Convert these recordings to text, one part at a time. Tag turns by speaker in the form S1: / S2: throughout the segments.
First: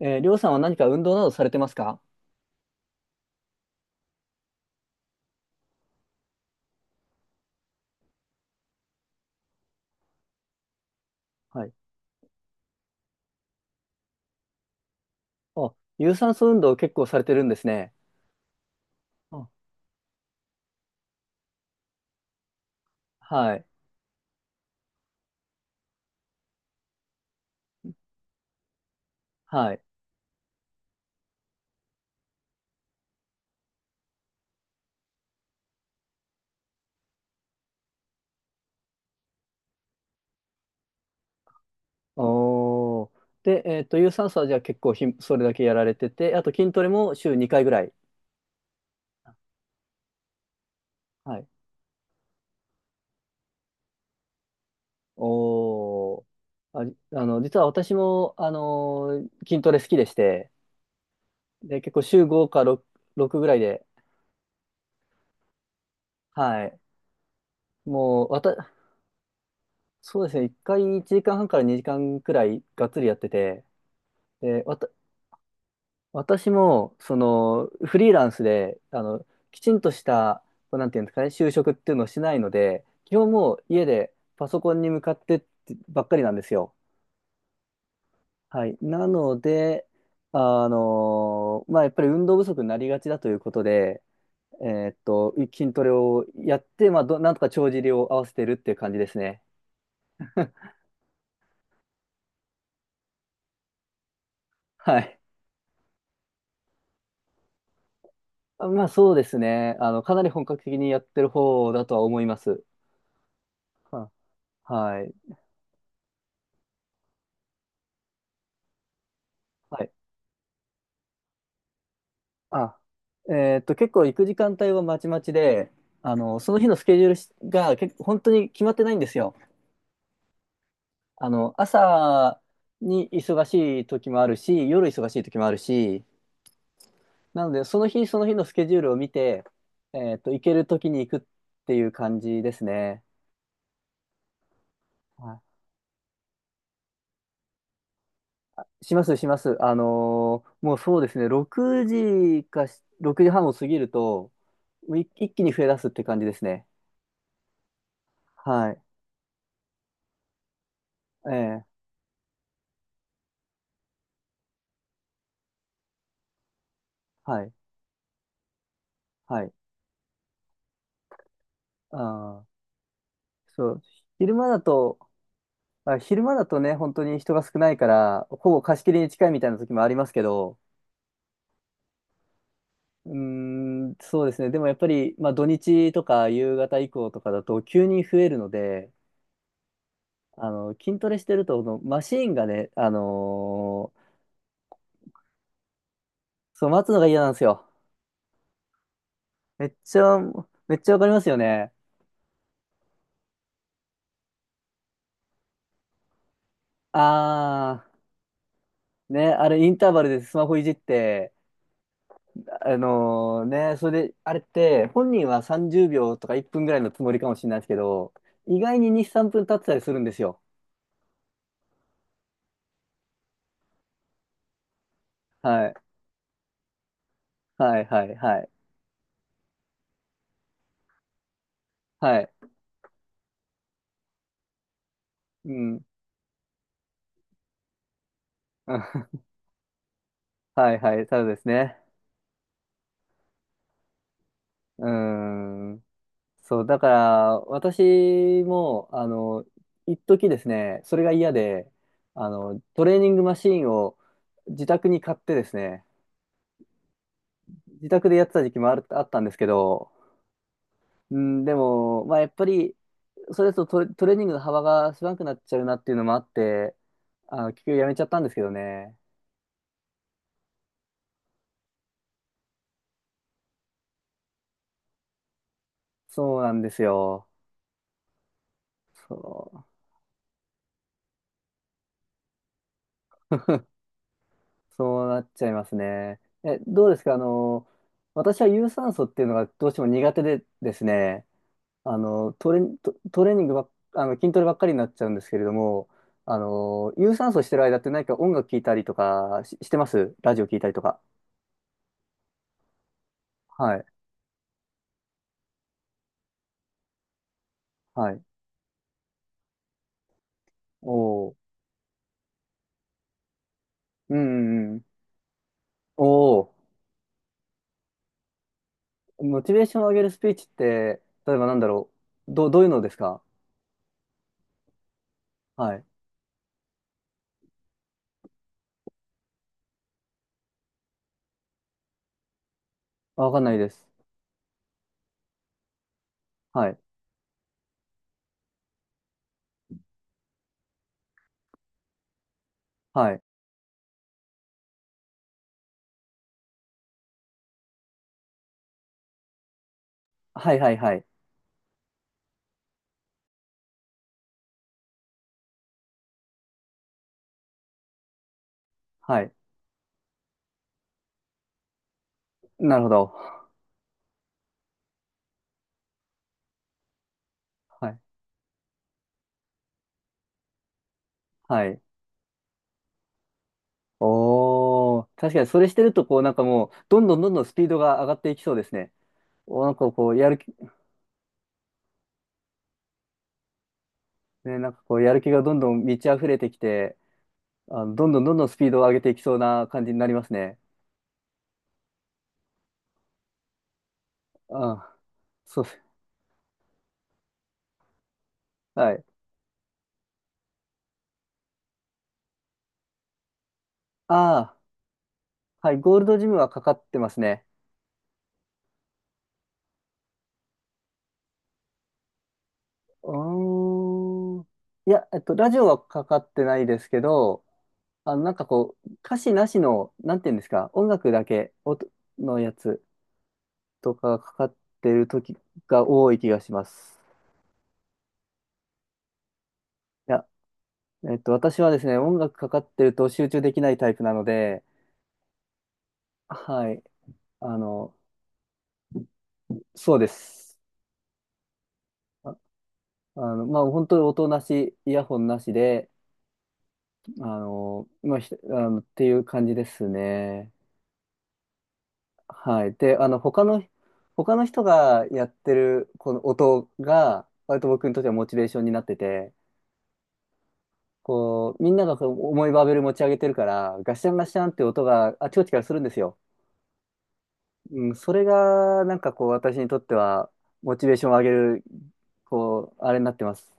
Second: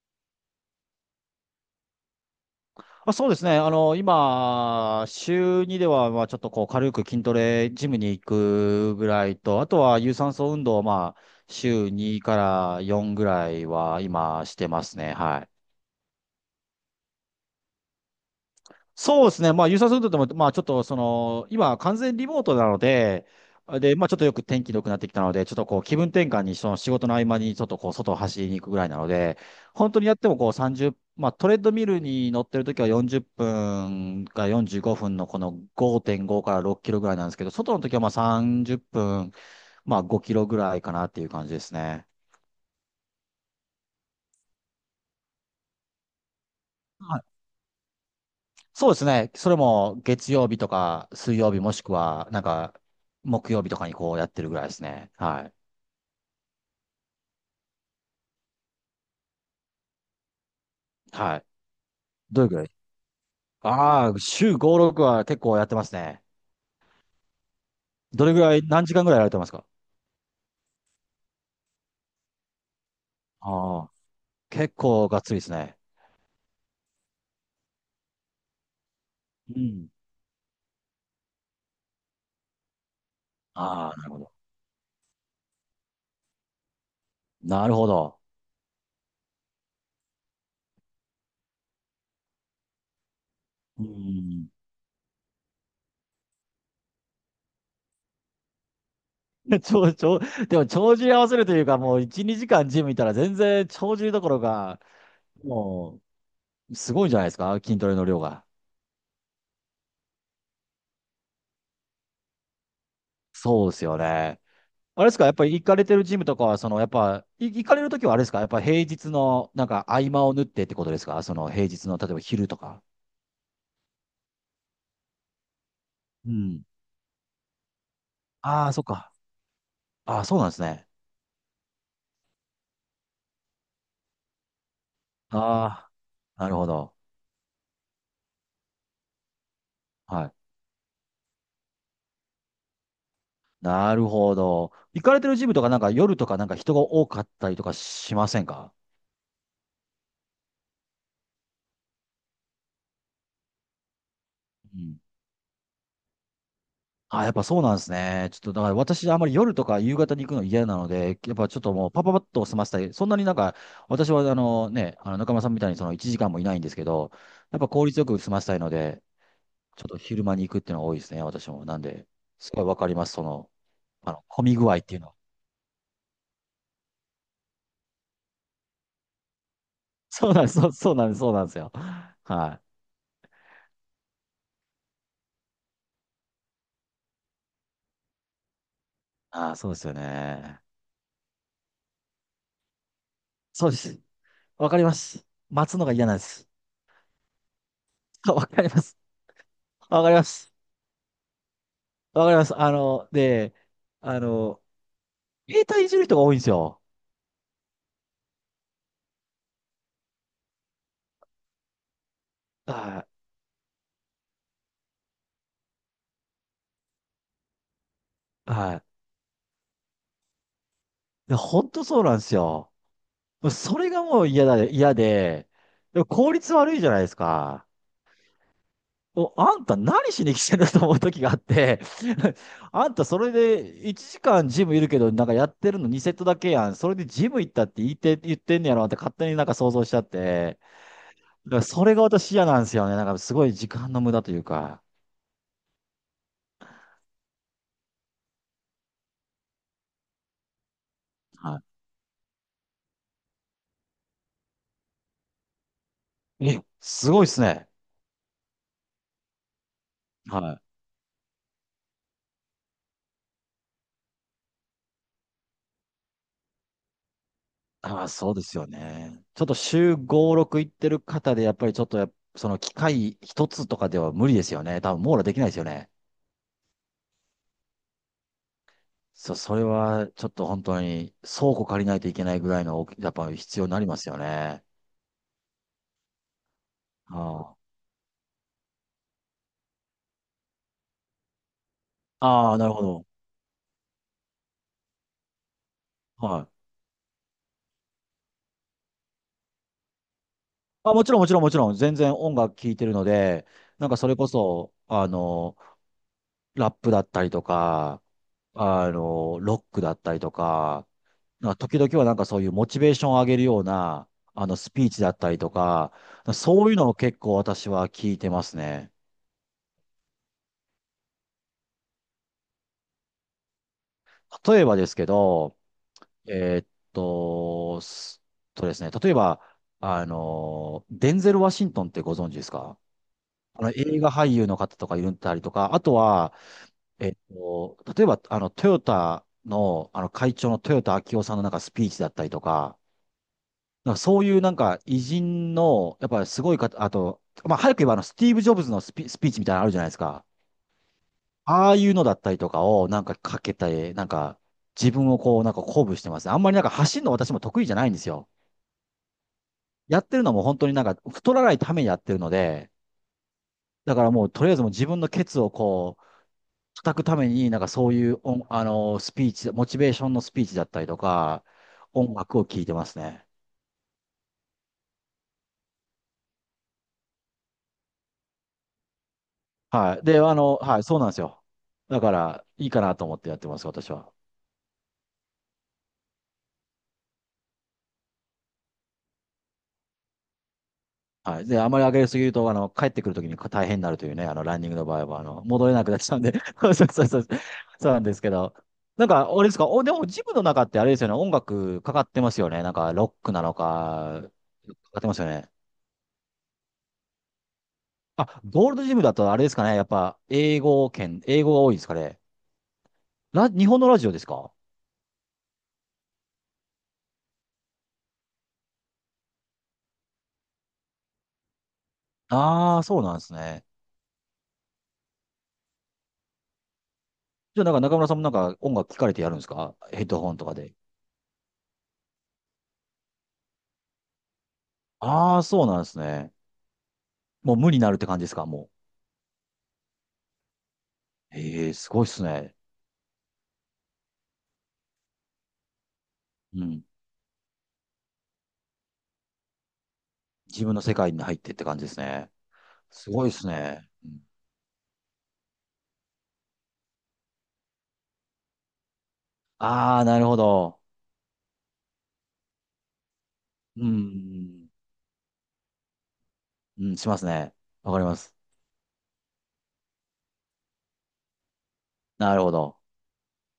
S1: りょうさんは何か運動などされてますか？
S2: あ、そうですね。今、週2では、まあ、ちょっとこう、軽く筋トレ、ジムに行くぐらいと、あとは、有酸素運動を、まあ、
S1: はい。
S2: 週2から4ぐらいは、今、してますね。はい。
S1: あ、有酸素運動を結構されてるんですね。
S2: そうです
S1: あ、
S2: ね。まあ、優先するとでも、まあ、ちょっと、その、今、完全リモートなので、
S1: はい。
S2: で、まあ、ちょっとよく天気良くなってきたので、ちょっとこう、気分転換に、その仕事の合間に、ちょっとこう、外を走りに行くぐらいなので、
S1: はい。
S2: 本当にやってもこう、30、まあ、トレッドミルに乗ってる時は40分から45分のこの5.5から6キロぐらいなんですけど、外の時はまあ30分、まあ5キロぐらいかなっていう感じですね。
S1: おー。で、有酸素はじゃあ結構それだけやられてて、あと筋トレも
S2: はい。
S1: 週2回ぐらい。
S2: そうですね。それも月曜日とか
S1: は
S2: 水
S1: い。
S2: 曜日もしくは、なんか、木曜日とかにこうやってるぐらいですね。はい。
S1: おー。あ、あの、実は私も、筋トレ好きでして、
S2: はい。
S1: で、結構週
S2: どれ
S1: 5
S2: ぐら
S1: か
S2: い。
S1: 6、6ぐらいで、
S2: ああー、週5、6は結構やってますね。
S1: はい。
S2: ど
S1: もう、
S2: れ
S1: わ
S2: ぐらい、
S1: た、
S2: 何時間ぐらいやられてますか？
S1: そうですね、1回1時間半かんはんから2時間くらいがっつりやってて、
S2: ああー、
S1: で、
S2: 結
S1: わた、
S2: 構がっつりですね。
S1: 私も、その、フリーランスで、あの、
S2: う
S1: きちん
S2: ん。
S1: とした、こうなんていうんですかね、就職っていうのをしないので、基本もう家
S2: ああ、なる
S1: で
S2: ほど。
S1: パソコンに向かってってばっかりなんですよ。
S2: なるほど。
S1: はい。なので、あの、まあ、やっぱり運動不足になりがちだということ
S2: う
S1: で、
S2: ん。
S1: 筋トレをやって、まあ、なんとか帳尻を合わせてるっていう感じですね。
S2: ちょ、ちょ、でも、帳尻合わせるというか、もう1、2時間ジムいたら全然帳尻どころか、
S1: はい。
S2: もう、すごいんじゃないですか筋トレの量が。
S1: まあ、そうですね。あの、かなり本格的にやってる方だとは思います。
S2: そうですよ
S1: は
S2: ね。
S1: は
S2: あれで
S1: い。
S2: すか、やっぱり行かれてるジムとかは、その、やっぱ、い行かれるときはあれですか、やっぱ平日の、なん
S1: は
S2: か
S1: い。
S2: 合間を縫ってってことですか、その平日の、例えば昼と
S1: あ、
S2: か。
S1: 結構行く時間帯はまちまちで、あ
S2: う
S1: の、その
S2: ん。
S1: 日のスケジュールが結構本当に決
S2: あ
S1: ま
S2: あ、
S1: っ
S2: そ
S1: て
S2: っ
S1: ないんで
S2: か。
S1: すよ。
S2: ああ、そうなんですね。
S1: あの、朝に忙しい時もあるし、夜忙しい時もある
S2: あ
S1: し、
S2: あ、なるほど。
S1: なので、その日その日のスケジュールを見て、
S2: はい。
S1: 行ける時に行くっていう感じですね。
S2: なるほど。行かれて
S1: は
S2: るジム
S1: い。
S2: とか、なんか夜とか、なんか人が多かったりとかしませんか？
S1: します、します。もうそうですね、6時時半を過ぎると、
S2: う
S1: もう
S2: ん。
S1: 一一気に増え出すって感じですね。
S2: あ、やっぱそうなんですね。ちょっと、だか
S1: は
S2: ら
S1: い。
S2: 私、あんまり夜とか夕方に行くの嫌なので、やっぱちょっ
S1: え
S2: と
S1: え。
S2: もうパパパッと済ませたい。そんなになんか、私はあのね、あの中村さんみたいにその1時間もいないんですけど、
S1: はい。
S2: やっぱ効率よく済ませたいので、
S1: はい。
S2: ちょっと昼間に行くっていうのが多いですね、私も。なんで、
S1: あ、
S2: すごいわかります、その、
S1: そう、
S2: あの、
S1: 昼
S2: 混
S1: 間
S2: み
S1: だ
S2: 具合って
S1: と、
S2: いうのは。
S1: あ、昼間だとね、本当に人が少ないから、ほぼ貸し切りに近いみたいな時もありま すけ
S2: そうなんで
S1: ど、
S2: す、そう、そうなんです、そうなんですよ。はい。
S1: うーん、そうですね。でもやっぱり、まあ土日とか夕方以降とかだと急に増えるので、
S2: ああ、そうですよ
S1: あ
S2: ね。
S1: の、筋トレしてると、そのマシーンがね、
S2: そうです。わかります。待つのが嫌なんです。
S1: そう、待つのが嫌なんですよ。
S2: あ、わかります。
S1: めっち
S2: わかり
S1: ゃ、
S2: ます。
S1: めっちゃわかりますよね。
S2: わかります。あの、で、あの、携帯いじる人が多いんですよ。
S1: あー、ね、あれインターバルでスマホいじって、あ
S2: は
S1: のね、それで、あれって、本人は30秒とか1分ぐらいのつもりかもしれないですけど、
S2: い。
S1: 意
S2: は
S1: 外に
S2: い。
S1: 2、3分経ってたりするんですよ。
S2: で本当そうなんですよ。それがもう嫌だ、嫌で、
S1: はい。
S2: でも効率悪いじゃないですか。
S1: はい、はい、はい。
S2: お、あんた何しに来てんだと思う時があって、
S1: はい。
S2: あんたそれで1時間ジムいるけど、なんかや
S1: う
S2: ってる
S1: ん。
S2: の2セットだけやん。それでジム行ったって言って、言ってんねやろって勝 手になんか想像しちゃって。
S1: はい、はい。ただです
S2: だから
S1: ね。
S2: それが私嫌なんですよね。なんかすごい時間の無駄というか。
S1: うーん。そう、だから、私も、あの、一時ですね、それが嫌で、
S2: は
S1: あの、トレーニングマシーンを自宅に買ってですね、
S2: い。え、すごいっすね。
S1: 自宅でやってた時期もあったんですけど、
S2: はい。
S1: うん、でも、まあ、やっぱり、それだとトレーニングの幅が狭くなっちゃうなっていうのもあって、あの、結局やめち
S2: あ
S1: ゃっ
S2: あ、
S1: たんで
S2: そ
S1: す
S2: う
S1: け
S2: で
S1: ど
S2: すよ
S1: ね。
S2: ね。ちょっと週5、6行ってる方で、やっぱりちょっとやっその機械一つとかでは無理ですよね。多分網羅できないですよね。
S1: そうなんですよ。
S2: それ
S1: そ
S2: はちょっと本当に倉庫借りないといけないぐらいの大き、やっぱ必要になりますよね。
S1: そうなっちゃいますね。え、どうですかあ
S2: あ
S1: の、私は有酸素っていうのがどうしても苦手でですね、あの、
S2: あ、ああなるほど。
S1: トレーニングばっ、あの、筋トレばっかりになっちゃうんですけれども、あ
S2: はい。
S1: の、有酸素してる間って何か音楽聴いたりとかしてます？ラジオ聴いたりと
S2: あ、
S1: か。
S2: もちろんもちろんもちろん、全然音楽聴いてるので、
S1: はい、
S2: なんかそれこそ、あの、ラップだったりとか、
S1: はい。
S2: あの、ロックだったりとか、
S1: おー。
S2: なんか時々はなんかそういうモチベーションを上げるような、
S1: う
S2: あの、ス
S1: んうん。
S2: ピーチだったりとか、
S1: おお、
S2: そういうのを結構私は聞いてますね。
S1: モチベーションを上げるスピーチって、例えばなんだろう。どういうのですか？
S2: 例えばですけど、
S1: はい。
S2: えーっすとですね、例えば、あの、デンゼル・ワシントンってご存知ですか？
S1: あ、わかんない
S2: あ
S1: で
S2: の、
S1: す。
S2: 映画俳優の方とかいるんだりとか、あとは、
S1: はい。
S2: 例えば、あの、トヨタの、あの、会長の豊田章男さんのなんかスピーチだったりとか、
S1: はい。
S2: なんかそういうなんか偉人の、やっぱすごい方、あと、まあ、早く言えばあの、スティーブ・ジョブズのスピーチみたいなのあるじゃないですか。
S1: はいはいはい。
S2: ああいうのだったりとかをなんかかけたり、なんか自分をこうなんか鼓舞してます。あんまりなんか走るの私も得意じゃないんですよ。
S1: はい。
S2: やってるのも本当になんか太らないためにやってるので、
S1: なるほど。
S2: だからもうとりあえずもう自分のケツをこう叩くためになんか
S1: は
S2: そう
S1: い。
S2: いう音あの、スピーチ、モチベーションのスピーチだったりとか、
S1: はい。
S2: 音楽を聴いてますね。
S1: おお、確かにそれしてると、こうなんかもう、どんどんどんどんスピードが上がっていきそうですね。お、なんか
S2: はい。
S1: こう、
S2: で、
S1: や
S2: あ
S1: る気、
S2: の、はい、そうなんですよ。だから、いいかなと思ってやってます、私は。
S1: ね、なんかこう、やる気がどんどん満ち溢れてきて、あの、どんどんどんどんスピードを上げていきそうな感じになりますね。
S2: はい。で、あまり上げすぎると、あの、帰ってくるときに大変になるというね、あの、ランニン
S1: あ
S2: グの
S1: あ、
S2: 場合は、あの、
S1: そう、
S2: 戻れなくなっちゃうんで、そうそうそうそう、そうなんですけど。
S1: はい。
S2: なんか、あれですか、お、でも、ジムの中ってあれですよね、音楽かかってますよね。なんか、ロックなのか、
S1: あ
S2: かかってますよね。
S1: あ、はい。ゴールドジムはかかってますね。
S2: あ、ゴールドジムだとあれですかね、やっぱ、英語圏、英語が多いですかね。日
S1: う
S2: 本のラジオです
S1: ーん。
S2: か？
S1: いや、ラジオはかかってないですけど、あの、なんかこう、歌詞なしの、なんていうんですか、音楽だけのや
S2: ああー、
S1: つ
S2: そうなんですね。
S1: とかがかかってる時が多い気がします。
S2: じゃあ、なんか中村さんもなんか音楽聞かれてやるんですか、ヘッ
S1: い
S2: ド
S1: や、
S2: ホンとかで。
S1: 私はですね、音楽かかってると集中できないタイプなので、
S2: ああ、そうなんですね。
S1: はい、
S2: も
S1: あ
S2: う無にな
S1: の、
S2: るって感じですか、も
S1: そうです。
S2: う。ええ、すごいっす
S1: あ、
S2: ね。
S1: あの、まあ、本当に音なし、イヤホンなしで、
S2: うん。
S1: あの、まあ、ひあの、っていう感じですね。
S2: 自分の世界に入ってって感じですね。
S1: はい。で、
S2: すごいっすね。
S1: 他の人がやってる、この音が、割と僕にとってはモチベーションになってて、
S2: ああー、なるほど。
S1: こう、みんながこう重いバーベル持ち上げてるから、
S2: う
S1: ガシャンガシャンって
S2: ん。
S1: 音があちこちからするんですよ。
S2: うん、しますね。
S1: う
S2: わ
S1: ん、
S2: かり
S1: そ
S2: ま
S1: れ
S2: す。
S1: が、なんかこう、私にとっては、モチベーションを上げる、
S2: なるほ
S1: こ
S2: ど。
S1: う、あれになってます。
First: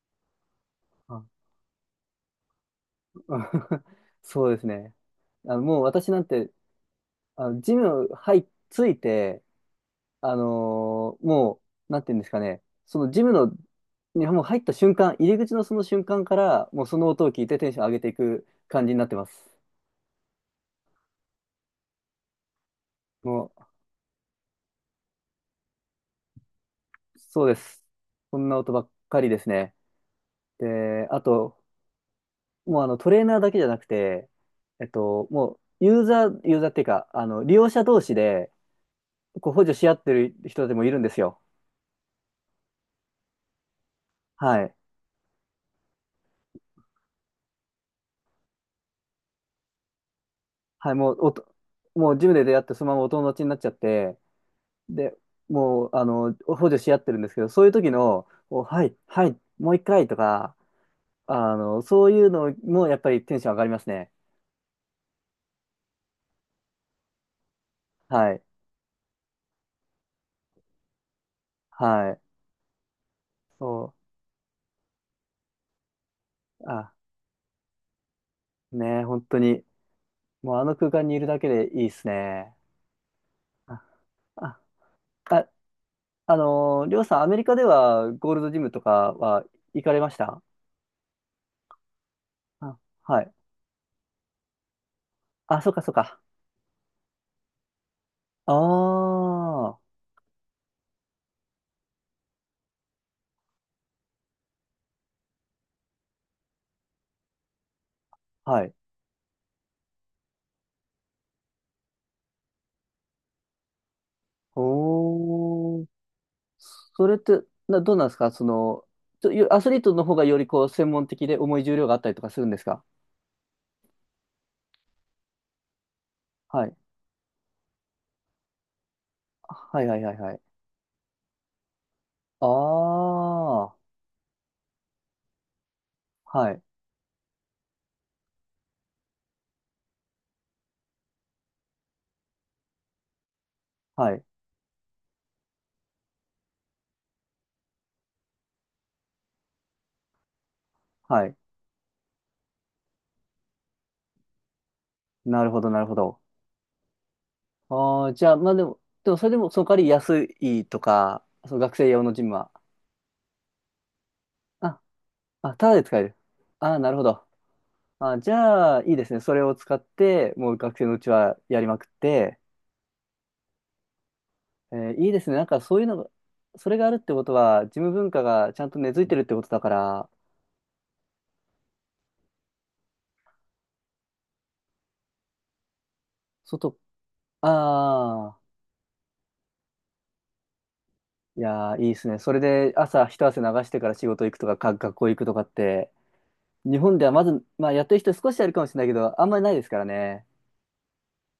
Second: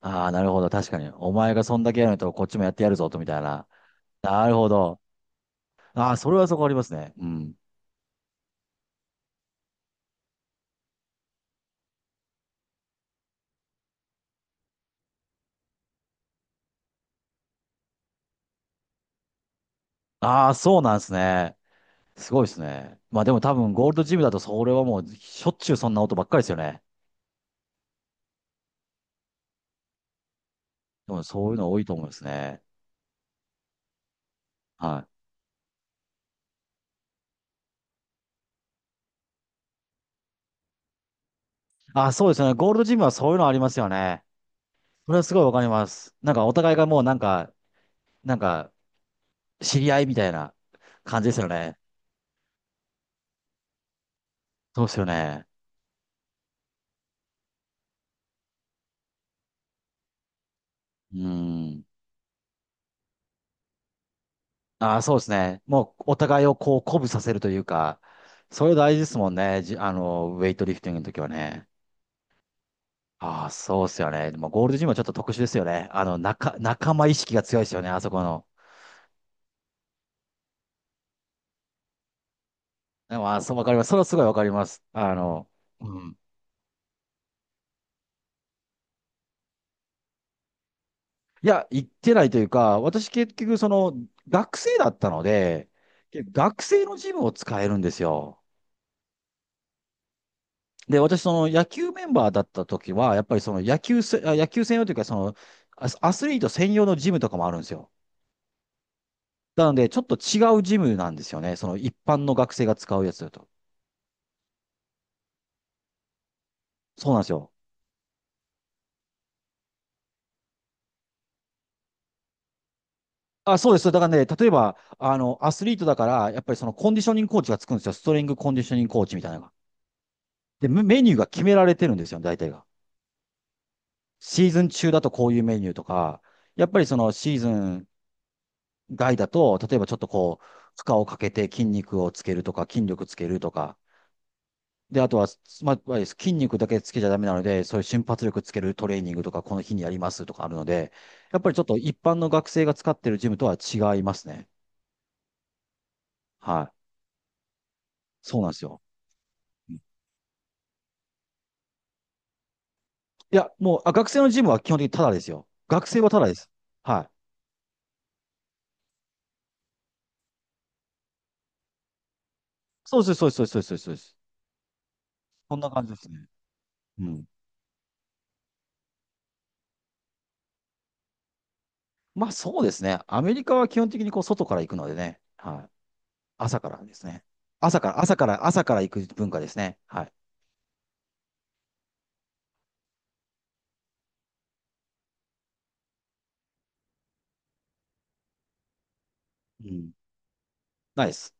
S2: ああ、なるほど。確かに。
S1: あ。
S2: お前がそんだけやると、こっちもやってやるぞ、と、みたいな。な
S1: そう
S2: る
S1: です
S2: ほ
S1: ね。
S2: ど。
S1: あの、もう私
S2: ああ、
S1: なん
S2: それは
S1: て、
S2: そこありますね。う
S1: あ
S2: ん。
S1: の、ジム入っついて、もう、なんていうんですかね、そのジムの、にもう入った瞬間、入り口のその瞬間から、もうその音を聞いてテンション上げていく感じになってます。
S2: ああ、そうなんですね。すごいですね。まあでも多
S1: も
S2: 分、ゴールドジムだと、それはもう、しょっちゅうそんな音ばっかりですよね。
S1: う、そうです。こんな音ばっかりですね。で、
S2: で
S1: あ
S2: も、そういう
S1: と、
S2: の多いと思うんですね。
S1: もうあのトレーナーだけじゃなくて、
S2: はい。
S1: もうユーザーっていうか、あの、利用者同士で、こう補助し合ってる人でもいるんですよ。
S2: あ、そうですよね。ゴールドジムはそういうのありますよね。
S1: はい。
S2: それはすごいわかります。なんかお互いがもうなんか、なんか、知り合いみたいな
S1: はい、
S2: 感じですよね。
S1: もうジムで出会ってそのままお友達になっちゃって、
S2: そうですよ
S1: で、
S2: ね。
S1: もう、あの、補助し合ってるんですけど、そういう時の、お、はい、はい、もう一回とか、
S2: う
S1: あの、
S2: ん。
S1: そういうのもやっぱりテンション上がりますね。
S2: ああ、そうですね。もうお互いをこう鼓舞させるというか、
S1: はい、
S2: それ大事ですもんね。あの、ウェイトリフティングの時はね。
S1: はい。
S2: ああ、
S1: そ
S2: そうですよね。でもゴールドジムはちょっと特殊ですよね。あの、仲、
S1: う、
S2: 仲
S1: あ、
S2: 間意識が強いですよね。あそこの。
S1: ねえ、本当に、もうあの空間にいるだけでいいですね。
S2: でも、あ、そうわかり
S1: あ、
S2: ます。それはすごいわかり
S1: あ、
S2: ます。あの、
S1: あ、
S2: うん。
S1: りょうさん、アメリカではゴールドジムとかは行かれました？
S2: いや、行ってないという
S1: あ、
S2: か、私
S1: はい。
S2: 結局その学生だったの
S1: あ、そ
S2: で、
S1: うか、そうか。
S2: 学生のジムを使えるんですよ。
S1: ああ、
S2: で、私その野球メンバーだった時は、やっぱりその野球専用というか、そのアスアスリート専用のジムとかもあるんですよ。
S1: はい。
S2: なので、ちょっと違うジムなんですよね。その一般の学生が使うやつだと。
S1: おー。そ
S2: そう
S1: れっ
S2: なんです
S1: て、
S2: よ。
S1: どうなんですかその、ちょよアスリートの方がよりこう、専門的で重い重量があったりとかするんですか？
S2: あ、そうです。だからね、例えば、あの、アスリートだから、やっぱり
S1: は
S2: その
S1: い。
S2: コンディショニングコーチがつくんですよ。ストリングコンディショニングコーチみたいなのが。
S1: はいはいはいはい。
S2: で、メメニューが決められてるんですよ、大
S1: あ
S2: 体が。
S1: あ、は
S2: シーズン中だとこういうメニューとか、
S1: い、
S2: やっぱりそのシーズン外だと、例えばちょっとこう、負荷をかけて筋肉をつけるとか、筋力つけるとか、
S1: はい、
S2: で、あとは、まあ、筋肉だけつけちゃダメなので、そういう瞬発力つけるトレーニングとか、この日にやりますとかあるので、
S1: はい。
S2: やっぱりちょっと一般の学生が使ってるジムとは違いますね。
S1: なるほど、なるほど。
S2: はい。
S1: ああ、じゃあ、
S2: そうな
S1: ま
S2: ん
S1: あ
S2: で
S1: で
S2: す
S1: も、
S2: よ。
S1: でもそれでも、その
S2: う
S1: 代わ
S2: ん。
S1: り安いとか、その学生用のジムは。
S2: いや、もう、あ、学生のジムは基本
S1: あ、
S2: 的にタダですよ。
S1: あ、ただで
S2: 学
S1: 使
S2: 生
S1: え
S2: は
S1: る。
S2: タダです。
S1: ああ、なる
S2: は
S1: ほ
S2: い。
S1: ど。あ、じゃあ、いいですね。それを使って、もう学生のうちはやりまくって、
S2: そうです、そうです、そうです、そうです。そうです。
S1: えーいいですね。なん
S2: そ
S1: か
S2: んな
S1: そういう
S2: 感じ
S1: の
S2: です
S1: が、
S2: ね。
S1: それがあるっ
S2: う
S1: てこ
S2: ん。
S1: とは、事務文化がちゃんと根付いてるってことだから、
S2: まあそうですね。アメリカは基本的にこう外から行くのでね。はい。朝か
S1: 外、
S2: らですね。朝から、朝か
S1: ああ、
S2: ら、朝から行く文化ですね。はい。
S1: いやー、いいですね。それで朝一汗流してから仕事行くとか、学校行くとかって、日本ではまず、まあやってる人少しあるかもしれないけど、あんまりないで
S2: う
S1: すから
S2: ん。
S1: ね。
S2: ないです。